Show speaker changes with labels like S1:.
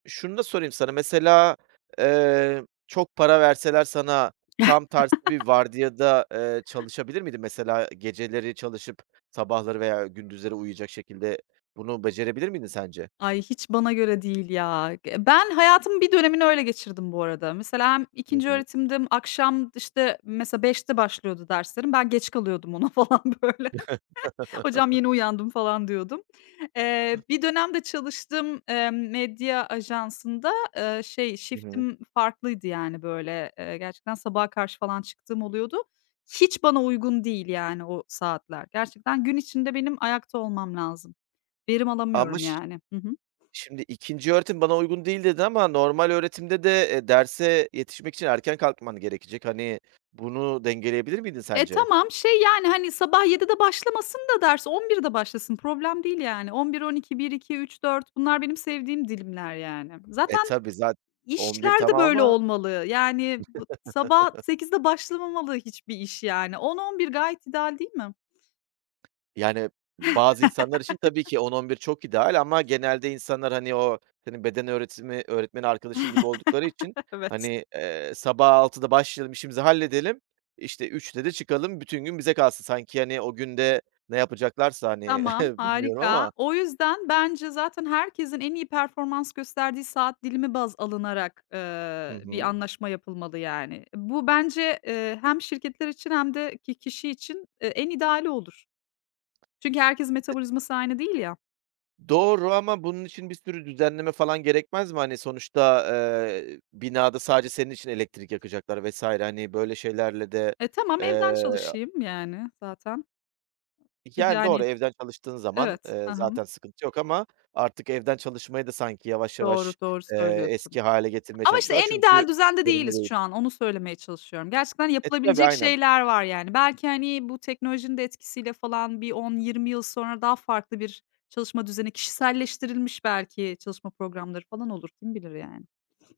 S1: Şunu da sorayım sana, mesela, eee, çok para verseler sana tam tersi bir vardiyada, ııı, çalışabilir miydin? Mesela, geceleri çalışıp, sabahları veya gündüzleri uyuyacak şekilde bunu becerebilir miydin sence?
S2: Ay, hiç bana göre değil ya. Eee, ben hayatımın bir dönemini öyle geçirdim bu arada. Mesela hem
S1: Hı
S2: ikinci
S1: hı.
S2: öğretimdim, akşam, d işte, mesela 5’te başlıyordu derslerim, ben geç kalıyordum ona falan, böyle. Hocam, yeni uyandım, falan diyordum. Eee, bir dönem de çalıştığım, eee, medya ajansında, ııı, şey,
S1: Hı hı.
S2: shift'im farklıydı, yani, böyle, eee, gerçekten sabaha karşı falan çıktığım oluyordu. Hiç bana uygun değil, yani, o saatler. Gerçekten gün içinde benim ayakta olmam lazım. Verim
S1: Ama
S2: alamıyorum,
S1: ş
S2: yani. Hı hı.
S1: şimdi, "İkinci öğretim bana uygun değil." dedin ama normal öğretimde de, eee, derse yetişmek için erken kalkman gerekecek. Hani, bunu dengeleyebilir miydin
S2: E,
S1: sence?
S2: tamam, şey, yani, hani, sabah 7’de başlamasın da ders, 11’de başlasın. Problem değil, yani. 11-12-1-2-3-4 bunlar benim sevdiğim dilimler, yani.
S1: E,
S2: Zaten
S1: tabii, zat 11
S2: işler de
S1: tamam
S2: böyle
S1: ama
S2: olmalı. Yani, b sabah 8’de başlamamalı hiçbir iş, yani, 10-11 gayet ideal değil mi?
S1: Yani, bazı insanlar için tabii ki 10-11 çok ideal ama genelde insanlar, hani, o senin beden öğretimi öğretmeni arkadaşın gibi oldukları için,
S2: Evet.
S1: hani, eee, sabah 6’da başlayalım, işimizi halledelim, işte, 3’te de çıkalım, bütün gün bize kalsın. Sanki, hani, o gün de ne yapacaklarsa, hani,
S2: Tamam,
S1: bilmiyorum
S2: harika.
S1: ama.
S2: O yüzden bence zaten herkesin en iyi performans gösterdiği saat dilimi baz alınarak,
S1: Hı
S2: ııı, bir
S1: hı.
S2: anlaşma yapılmalı, yani. Bu bence, ııı, hem şirketler için hem de ki kişi için, ııı, en ideali olur. Çünkü herkesin metabolizması aynı değil ya.
S1: Doğru ama bunun için bir sürü düzenleme falan gerekmez mi? Hani, sonuçta, eee, binada sadece senin için elektrik yakacaklar vs. hani, böyle şeylerle de,
S2: E, tamam, evden
S1: eee, a
S2: çalışayım, yani, zaten.
S1: Yani, doğru
S2: Yani
S1: evden çalıştığın zaman,
S2: Evet. Hı
S1: ııı,
S2: hı.
S1: zaten sıkıntı yok ama artık evden çalışmayı da sanki yavaş
S2: Doğru,
S1: yavaş,
S2: doğru
S1: eee,
S2: söylüyorsun.
S1: eski hâle getirmeye
S2: Ama, işte,
S1: çalışıyorlar
S2: en
S1: çünkü
S2: ideal düzende
S1: verimli
S2: değiliz
S1: değil.
S2: şu an. Onu söylemeye çalışıyorum. Gerçekten
S1: E, tabii,
S2: yapılabilecek
S1: aynen.
S2: şeyler var, yani. Belki, hani, bu teknolojinin de etkisiyle falan bir 10-20 yıl sonra daha farklı bir çalışma düzeni, kişiselleştirilmiş belki çalışma programları falan olur. Kim bilir, yani?